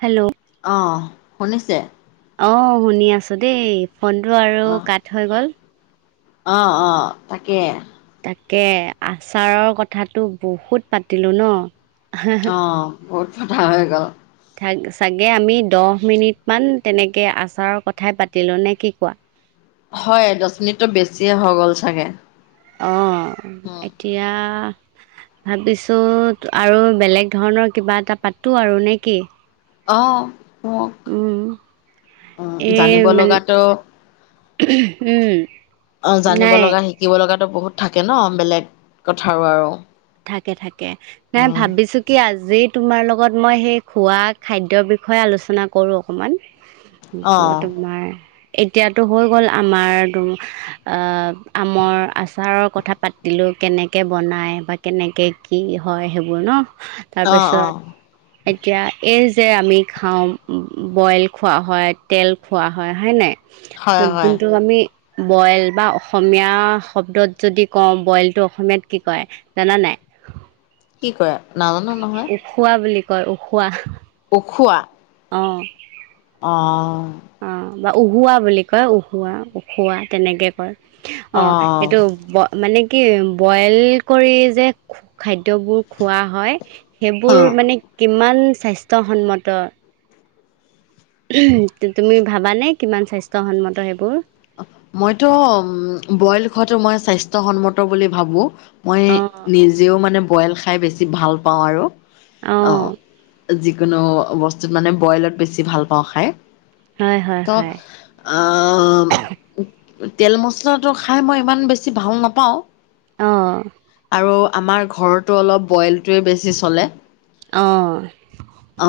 Hello! অ শুনিছোঁ? অ শুনি আছোঁ দেই ফোনেটো আৰু কাট হৈ গ'ল। অ অ তাকে। তাকেই আচাৰৰ কথাটো বহুত পাতিলোঁ ন'। অ বহুত পতা হৈ গ'ল। ঠগ চাগে আমি দহ মিনিটমান তেনেকৈ আচাৰৰ কথাই পাতিলোঁ নে কি কোৱা। হয় দহ মিনিটত বেছি এই হৈ গ'ল চাগে। অ এতিয়া ভাবিছোঁ আৰু বেলেগ ধৰণৰ কিবা এটা পাতোঁ আৰু নেকি? অ কওক অ এই জানিব মানে লগাতো উম। অ জানিব নাই লগা শিকিব লগাতো বহুত থাকে ন' বেলেগ কথাৰ আৰু। থাকে থাকে [unintelligible] অঁ ভাবিছো কি আজি তোমাৰ লগত মই সেই খোৱা খাদ্যৰ বিষয়ে আলোচনা কৰোঁ অকণমান। ত অঁ তোমাৰ এতিয়াতো হৈ গ'ল আমাৰ আহ আমৰ আচাৰৰ কথা পাতিলো কেনেকে বনাই বা কেনেকে কি হয় সেইবোৰ ন, অঁ তাৰপিছত এতিয়া এই যে আমি খাওঁ, বইল খোৱা হয়, তেল খোৱা হয়, হয়নে নাই? হয় [unintelligible] হয় যোনটো আমি বইল বা অসমীয়া শব্দত যদি কওঁ, বইলটো অসমীয়াত কি কয়? জানান নাই? কি কয় নাজানো নহয়। উখোৱা বুলি কয়, উখোৱা। উখোৱা। অ'। অ। অ বা উহোৱা বুলি কয় উহোৱা উখোৱা তেনেকে কয়। অ অঁ এইটো মানে কি বইল কৰি যে খ-খাদ্যবোৰ খোৱা হয়, সেইবোৰ অঁ মানে কিমান স্বাস্থ্যসন্মত তুমি ভাবানে কিমান স্বাস্থ্যসন্মত সেইবোৰ? মইতো বইল খোৱাটো মই স্বাস্থ্যয়সন্মত বুলি ভাবো। মই অ', নিজেও মানে বইল খাই বেছি ভাল পাওঁ আৰু। অ যিকোনো বস্তুত মানে বইলত বেছি ভাল পাওঁ খাই। হয়, হয়, ত হয়। আ তেল মচলাটো খাই মই ইমান বেছি ভাল নাপাওঁ। অ'। আৰু আমাৰ ঘৰতো অলপ বইলটোৱে বেছি চলে। অঁ। অ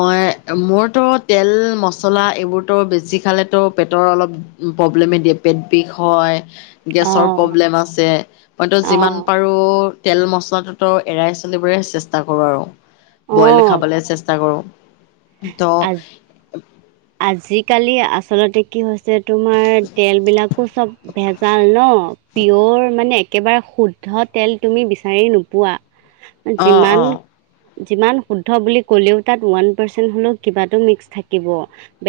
মই মোৰতো তেল মছলা এইবোৰতো বেছি খালেতো পেটৰ অলপ প্ৰব্লেমে দিয়ে, পেট বিষ হয় গেছৰ অ', প্ৰব্লেম আছে। মইতো যিমান অ', পাৰো তেল মছলাটোতো এৰাই চলিবলৈ চেষ্টা কৰো, আৰু বইল অ', খাবলে চেষ্ট ষ্টা কৰো। ত' আজ আজিকালি আচলতে কি হৈছে ছে তোমাৰ, তেল বিলাকো চব ভেজাল ন! পিয়ৰ, মানে একেবাৰে শুদ্ধ তেল তুমি বিচাৰি নোপোৱা। অ', অ', যিমান-যিমান শুদ্ধ বুলি ক'লেও তাত, ওৱান পাৰ্চেণ্ট হ'লেও কিবাটো মিক্স থাকিব,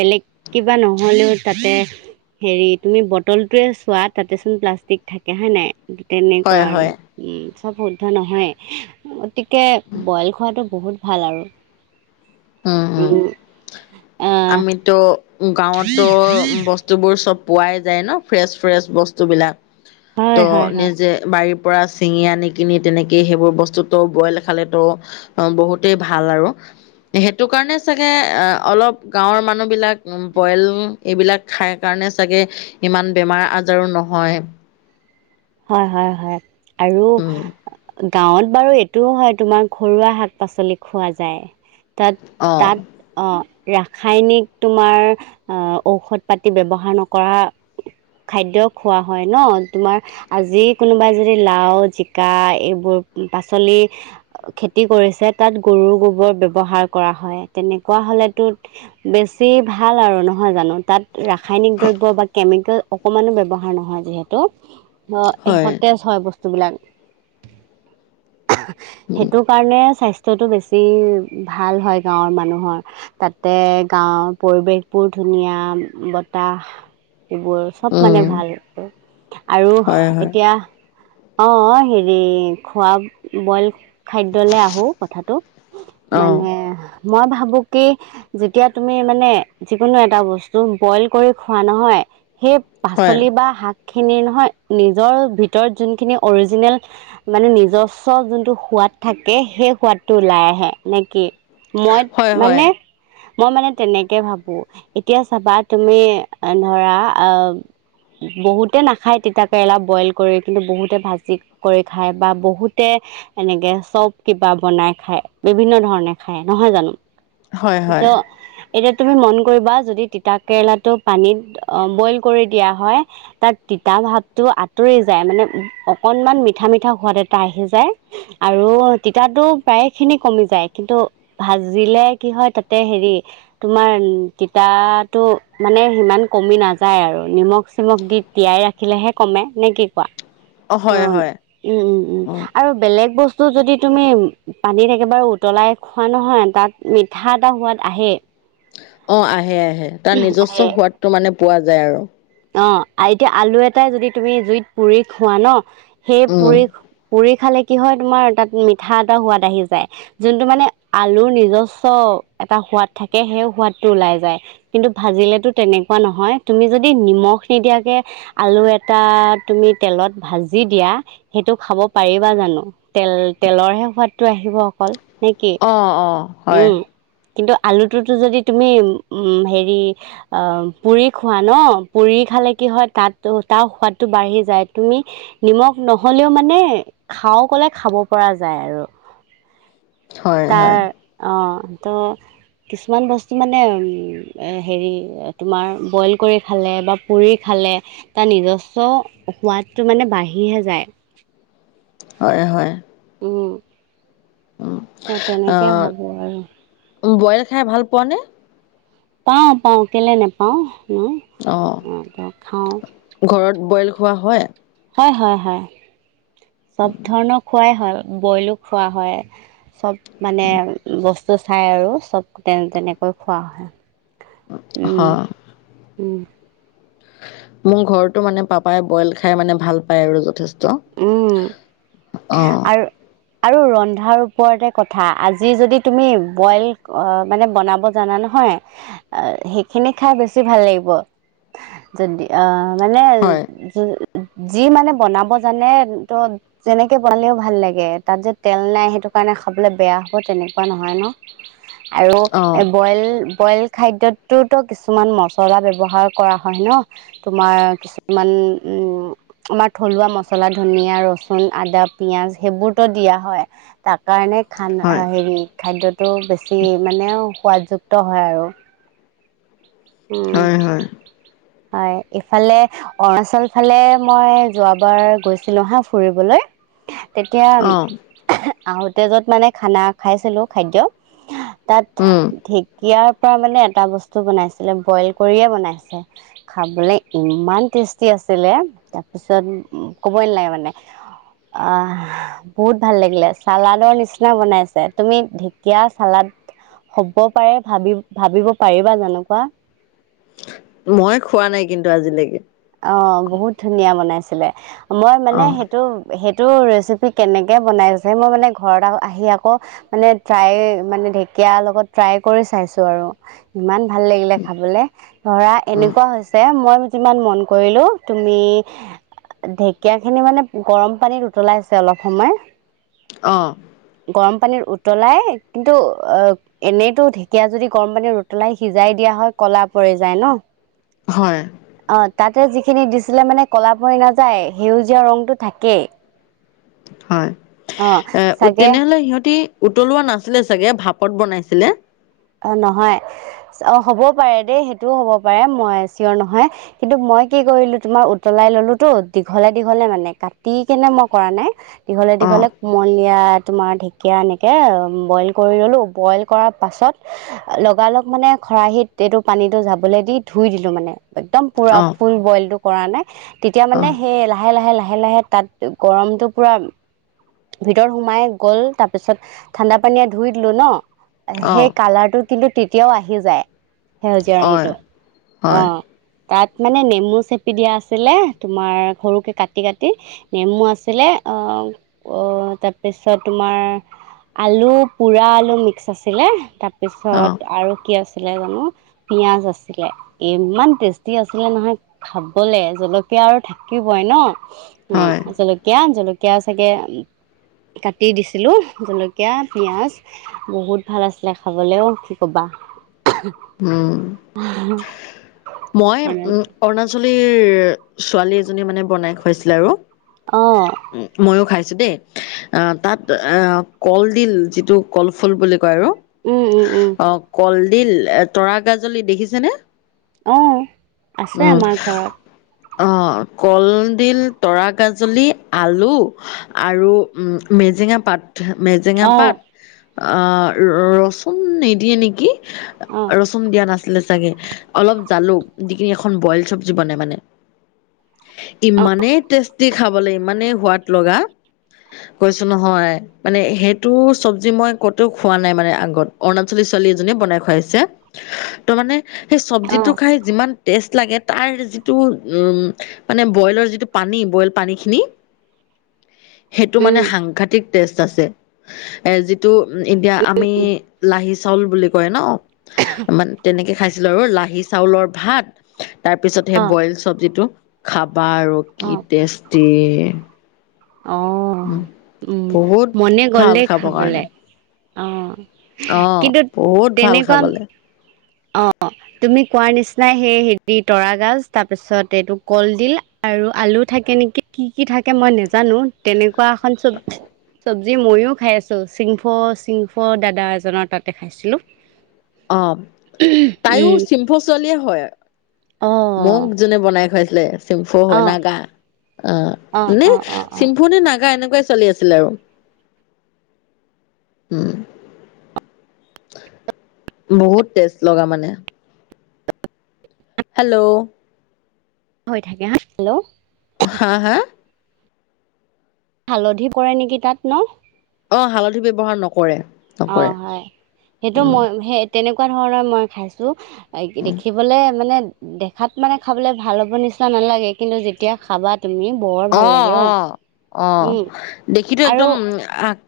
বেলেগ কিবা নহ'লেও তাতে হেৰি তুমি বটলটোয়ে চোৱা, তাতেচোন প্লাষ্টিক থাকে হয় নাই! তেনেকুৱা হয়, আৰু হয়। উম, চব শুদ্ধ নহয়, গতিকে বইল খোৱাটো বহুত ভাল আৰু। উম, উম, আহ আমিতো গাঁৱতো বস্তু বস্তুবোৰ চব পোৱাই যায় ন, ফ্ৰেচ-ফ্ৰেচ বস্তু বিলাক, হয় ত', হয় হয় নিজে বাৰীৰ পৰা চিঙি আনি কিনি, তেনেকেই সেইবোৰ বস্তু তো বইল খালে তো অ, বহুতেই ভাল আৰু। সেইটো কাৰণে চাগে, অলপ গাঁৱৰ মানুহবিলাক বইল এইবিলাক খাই কাৰণে চাগে, ইমান বেমাৰ-আজাৰো নহয়। হয়, হয়, হয়, আৰু উম গাঁৱত বাৰু এইটোও হয়, তোমাৰ ঘৰুৱা শাক-পাচলি খোৱা যায়, অ তাত-তাত অ, ৰাসায়নিক তোমাৰ, ঔষধ-পাতি ব্যৱহাৰ নকৰা খাদ্য খোৱা হয় ন, তোমাৰ আজি কোনোবাই যদি লাও, জিকা এইবোৰ পাচলি খেতি কৰিছে, তাত গৰুৰ গোবৰ ব্যৱহাৰ কৰা হয়, তেনেকুৱা হ'লেতো বেছি ভাল আৰু নহয় জানো! তাত ৰাসায়নিক দ্ৰব্য বা কেমিকেল অকমানো ব্যৱহাৰ নহয় যিহেতু। অ, হয় সতেজ হয় বস্তুবিলাক। উম সেইটো কাৰণে, স্বাস্থ্যটো বেছি ভাল হয় গাঁৱৰ মানুহৰ। তাতে, গাঁৱৰ পৰিৱেশ বোৰ ধুনীয়া, বতাহ এইবোৰ চব মানে উম ভাল। আৰু হয় হয় [unintelligible] অ', হেৰি খোৱা বইল খাদ্যলে আহো কথাটো, অ মানে মই ভাবো কি যেতিয়া তুমি মানে, যিকোনো এটা বস্তু বইল কৰি খোৱা নহয়, সেই হয় পাচলি বা শাক খিনি নহয় নিজৰ ভিতৰত যোনখিনি অৰিজিনেল মানে নিজস্ব যোনটো সোৱাদ থাকে, সেই সোৱাদটো ওলাই আহে, নেকি! মই হয় হয় মানে মই মানে তেনেকে ভাবো, এতিয়া চাবা তুমি ধৰা, আহ বহুতে নাখায় তিতা কেৰেলা বইল কৰি, কিন্তু বহুতে ভাজি কৰি খায় বা বহুতে এনেকে চব কিবা বনাই খায়, বিভিন্ন ধৰণে খায়, নহয় জানো! হয় হয় ত' এতিয়া তুমি মন কৰিবা, যদি তিতাকেৰেলাটো পানীত বইল কৰি দিয়া হয় তাত তিতা ভাৱটো আঁতৰি যায়, মানে অকনমান মিঠা-মিঠা সোৱাদ এটা আহি যায়। আৰু তিতা প্ৰায় খিনি কমি যায়, কিন্তু ভাজিলে কি হয়, তাতে হেৰি তোমাৰ তিতাটো মানে সিমান কমি নাযায় আৰু, নিমখ-চিমখ দি তিয়াই ৰাখিলেহে কমে, নে কি কোৱা, অ হয় উমঁ' হয় উমঁ' উমঁ' অ আৰু বেলেগ বস্ত বস্তু যদি তুমি পানীত একেবাৰে উতলাই খোৱা নহয় তাত মিঠা এটা সোৱাদ আহেই। অঁ' আহে আহে তাৰ নিজস্ব সোৱাদটো মানে পোৱা যায় আৰু। অঁ' এতিয়া আলু এটাই যদি তুমি জুইত পুৰি খোৱা ন' সেই উম পুৰি পুৰি খালে কি হয় তোমাৰ তাত মিঠা এটা সোৱাদ আহি যায়। যোনটো মানে আলুৰ নিজস্ব এটা সোৱাদ থাকে সেই সোৱাদটো ওলাই যায়। কিন্তু ভাজিলেতো তেনেকুৱা নহয়, তুমি যদি নিমখ নিদিয়াকে- আলু এটা তুমি তেলত ভাজি দিয়া, সেইটো খাব পাৰিবা জানো? তেল তেলৰ হে সোৱাদটো আহিব অকল নে কি। অঁ' অঁ'। উমঁ' কিন্তু আলুটোতো যদি তুমি উমঁ' উমঁ' হেৰি অঁ' পুৰি খোৱা ন' পুৰি খালে কি হয় তাত তাৰ সোৱাদটো বাঢ়ি যায়, তুমি নিমখ নহ'লেও মানে খাওঁ ক'লে খাব পৰা যায় আৰু। হয় তাৰ হয় অঁ' ত' কিছুমান বস্তু মানে উমঁ' হেৰি তোমাৰ বইল কৰি খালে বা পুৰি খালে- তাৰ নিজস্ব সোৱাদটো মানে বাঢ়িহে যায়। হয় হয়। উমঁ'। উম, ত' তেনেকে আহ, ভাবোঁ আৰু। বইল খাই ভাল পোৱা নে? পাওঁ পাওঁ কেলে নেপাওঁনো অঁ খাওঁ। ঘৰত বইল খোৱা হয়? হয় হয় হয়, চ'ব ধৰণৰ খোৱাই হয়, বইলো খোৱা হয়। চ'ব মানে বস্তু চাই আৰু চ'ব তেনে-তেনেকৈ খোৱা হয়। উম, অঁ উম। মোৰ ঘৰটো মানে পাপাই বইল খাই মানে ভাল পায় আৰু যথেষ্ঠ। উমঁ' আৰু আৰু ৰন্ধাৰ ওপৰতে কথা, আজি যদি তুমি বইল মানে বনাব জানা নহয় আহ' সেইখিনি খাই বেছি ভাল লাগিব যদি আহ' মানে হয় যি, যি মানে বনাব জানে ত যেনেকে বনালেও ভাল লাগে, তাত যে তেল নাই সেইটো কাৰণে খাবলে বেয়া হ'ব তেনেকুৱা নহয় ন'। আৰু অঁ বইল বইল খাদ্যতটো কিছুমান মছলা ব্যৱহাৰ কৰা হয় ন'। তোমাৰ কিছুমান উমঁ' আমাৰ থলুৱা ম মছলা, ধনিয়, ৰচুন, আদা, পিয়াজ সেইবোৰতো দিয়া হয়। তাৰ কাৰণে খান, হয় এ হেৰি খাদ্যটো বেছি মানে সোৱাত যুক্ত হয় আৰু। উমঁ' হয় হয় হয়, ইফালে অৰুণাচল ফালে মই যোৱাবাৰ গৈছিলো হা ফুৰিবলৈ। তেতিয়া অঁ আহোঁতে য'ত মানে খানা খাইছিলোঁ খাদ্য তাত উমঁ'। ঢেঁকীয়াৰ পৰা মানে এটা বস্তু বনাইছিলে বইল কৰিয়ে বনাইছে। খাবলৈ ইমান টেষ্টি আছিলে তাৰপিছত কবয়ে নালাগে মানে। আহ' বহুত ভাল লাগিলে, চালাদৰ নিচিনা বনাইছে। তুমি ঢেকীয়া, চালাদ হ'ব পাৰে ভাবি-ভাবিব পাৰিবা যেনেকুৱা। মই খোৱা নাই কিন্তু আজিলৈকে। অ', বহুত ধুনীয়া বনাইছিলে। মই মানে অঁ সেইটো- সেইটো ৰেচিপি কেনেকৈ বনাইছে, মই মানে ঘৰত আহি আকৌ- মানে ট্ৰাই মানে ঢেকীয়াৰ লগত ট্ৰাই কৰি চাইছো আৰু। ইমান- ভাল লাগিলে খাবলৈ। ধৰা এনেকুৱা হৈছে ম'ন যিমান ম'ন- কৰিলোঁ, তুমি- ঢেকীয়া খিনি মানে গৰম পানীত উতলাইছে অলপ সময়। অ'। গৰম পানীত উতলাই কিন্তু, অ'- এনেইতো ঢেকীয়া যদি গৰম পানীত উতলাই সিজাই দিয়া হয় ক'লা পৰি যায় ন'। হয়। অ', তা'তে যিখিনি দিছিলে মানে ক'লা পৰি নাযায় সেউজীয়া ৰংটো থাকেই। হয়। অ চাগে তেনেহ'লে সিহঁতি উতলোৱা নাছিল চাগে, ভাপত বনাইছিলে। অ', নহয়, অ', হ'বও পাৰে দেই সেইটোও হ'ব পাৰে, মই চিঞৰ নহয়। কিন্তু মই কি কৰিলো তোমাৰ উতলাই ল'লো তো দীঘলে-দীঘলে মানে কাটি কেনে মই কৰা নাই। অঁ দীঘলে-দীঘলে- মই এইয়া তোমাৰ ঢেঁকীয়া এনেকৈ বইল কৰি ল'লো, বইল কৰাৰ পাছত- লগা-লগ মানে খৰাহিত এইটো পানীটো যাবলে দি ধুই দিলো মানে, একদম- পুৰা অঁ ফুল বইলটো কৰা নাই, তেতিয়া মানে সেই লাহে-লাহে-লাহে-লাহে- তা'ত গৰমটো পুৰা- ভিতৰত সোমাই গ'ল, তাৰপিছত ঠাণ্ডা পানীয়ে ধুই দিলো ন' অঁ অঁ সেই কালাৰটো- কিন্তু তেতিয়াও আহি যায় সেউজীয়া হয় ৰংটো হয় অঁ',। তা'ত মানে নেমু চেপি দিয়া আছিলে তোমাৰ সৰুকে কাটি-কাটি। নেমু আছিলে আঁহ', - অ', তাৰপিছত তোমাৰ আলু, পোৰা আলু মিক্স আছিলে। তাৰ- অঁ পিছত আৰু কি আছিলে জানো- পিয়াজ আছিলে, ইমান টেষ্টি আছিলে নহয়। খাবলে। জলকীয়া আৰু থাকিবই ন' উম' হয় জলকীয়া-জলকীয়া চাগে- কাটি দিছিলোঁ জলকীয়া, পিঁয়াজ। বহুত ভাল আছিলে খাবলৈও কি কবা। উমঁ, মই উমঁ- অৰুণাচলীৰ ছোৱালী এজনী মানে বনাই খুৱাইছিলে আৰু। অঁ',। মইও খাইছো দেই, আঁহ', তা'ত আঁহ', কলডিল যিটো কল ফুল বুলি কয় আৰু। উমঁ-উমঁ-উমঁ। অ কলডিল, তৰা গাজলী দেখিছেনে? অঁ'। আছে উমঁ। আমাৰ ঘৰত অঁ', কলডিল, তৰা গাজলী, আলু- আৰু উম' মেজেঙা পাত। মেজেঙা অঁ পাত আঁহ', ৰচুন নিদিয়ে নেকি, অঁ ৰচু- ন দিয়া নাছিলে চাগে, অলপ জালুক দি কিনি এখন বইল চব্জি বনাই মানে। অঁ ইমানেই টেষ্টি খাবলৈ, ইমানেই সোৱাদ লগা। কৈছো নহয়, মানে সেইটো চব্জি মই ক'তো খোৱা নাই মানে আগত। অৰুণাচলী ছোৱালী এজনীয়ে বনাই খুৱাইছে, ত' মানে সেই চব্জিটো অঁ খাই যিমান টেষ্ট লাগে তাৰ যিটো উম মানে বইলৰ যিটো পানী বইল পানী খিনি। [inaudible] সেইটো মানে উম সাংঘাতিক টেষ্ট আছে। এ যিটো উ এতিয়া আমি উম লাহি চাউল বুলি কয় ন। [unintelligible] মানে তেনেকে খাইছিলো আৰু লাহি চাউলৰ ভাত তাৰ পিছত সেই বইল চব্জিটো। খাব আৰু কি অঁ টেষ্টি। অ উম উম বহুত মনে ভাল গলদে খাব কাৰণে খাবলে। অ অ' কিন্তু বহুত ভাল তেনেকুৱা খাবলে অ অ তুমি কোৱাৰ নিচিনাই সেই হেৰি তৰা গাজ তাৰপিছত এইটো কলডিল। আৰু আলু থাকে নেকি কি কি থাকে মই নেজানো তেনেকুৱা এখন চব্বজি চব্জি ময়ো খাই আছোঁ চিংফ চিংফ দাদা এজনৰ তাতে খাইছিলোঁ। অ তাইও উম চিংফ ছোৱালীয়ে হয় অ মোক যোনে বনাই খুৱাইছিলে। চিম্ফু অ হয় নাগা, অ অ নে অ অ অ চিম্ফু নে নাগা এনেকুৱাই ছোৱালী আছিলে আৰু। উম। বহুত টেষ্ট লগা মানে। হেল্ল, অ [inaudible] হা হা হালধি পৰাই নেকি তাত ন? অ হালধি ব্যৱহাৰ নকৰে। অ নকৰে হয়, সেইটো উম মই সেই তেনেকুৱা ধৰণৰ মই খাইছো। দেখিবলৈ মানে দেখাত মানে খাবলে ভাল হ'ব নিচিনা নালাগে, কিন্তু যেতিয়া খাবাত তুমি বৰ ভাল অ লাগে অ অ উম দেখিতো আৰু একদম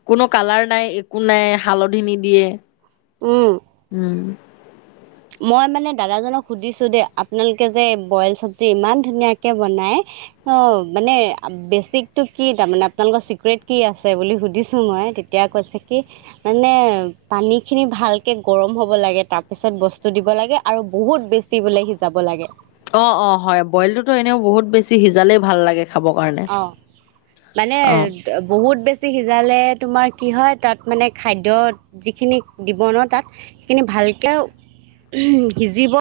কোনো কালাৰ নাই একো নাই হালধি নিদিয়ে। উম উম। মই মানে দাদাজনক সুধিছো দেই আপোনালোকে যে বইল চব্জি ইমান ধুনীয়াকে বনাই। অ' মানে বেচিক টো কি তাৰমানে আপোনালোকৰ চিক্ৰেট কি আছে বুলি সুধিছো মই? এতিয়া কৈছে কি মানে পানী খিনি ভালকে গৰম হব লাগে তাৰ পিছত বস্তু দিব লাগে আৰু বহুত বেছি বোলে সিজাব লাগে। অ'অ' হয় বইলতটোতো এনেও বহুত বেছি সিজালেই ভাল লাগে। খাবৰ কাৰণে অ' মানে অ'। বহুত বেছি সিজালে তোমাৰ কি হয় তাত মানে খাদ্য যিখিন দিব ন তাত সেইখিনি ভালকৈ সিজিব।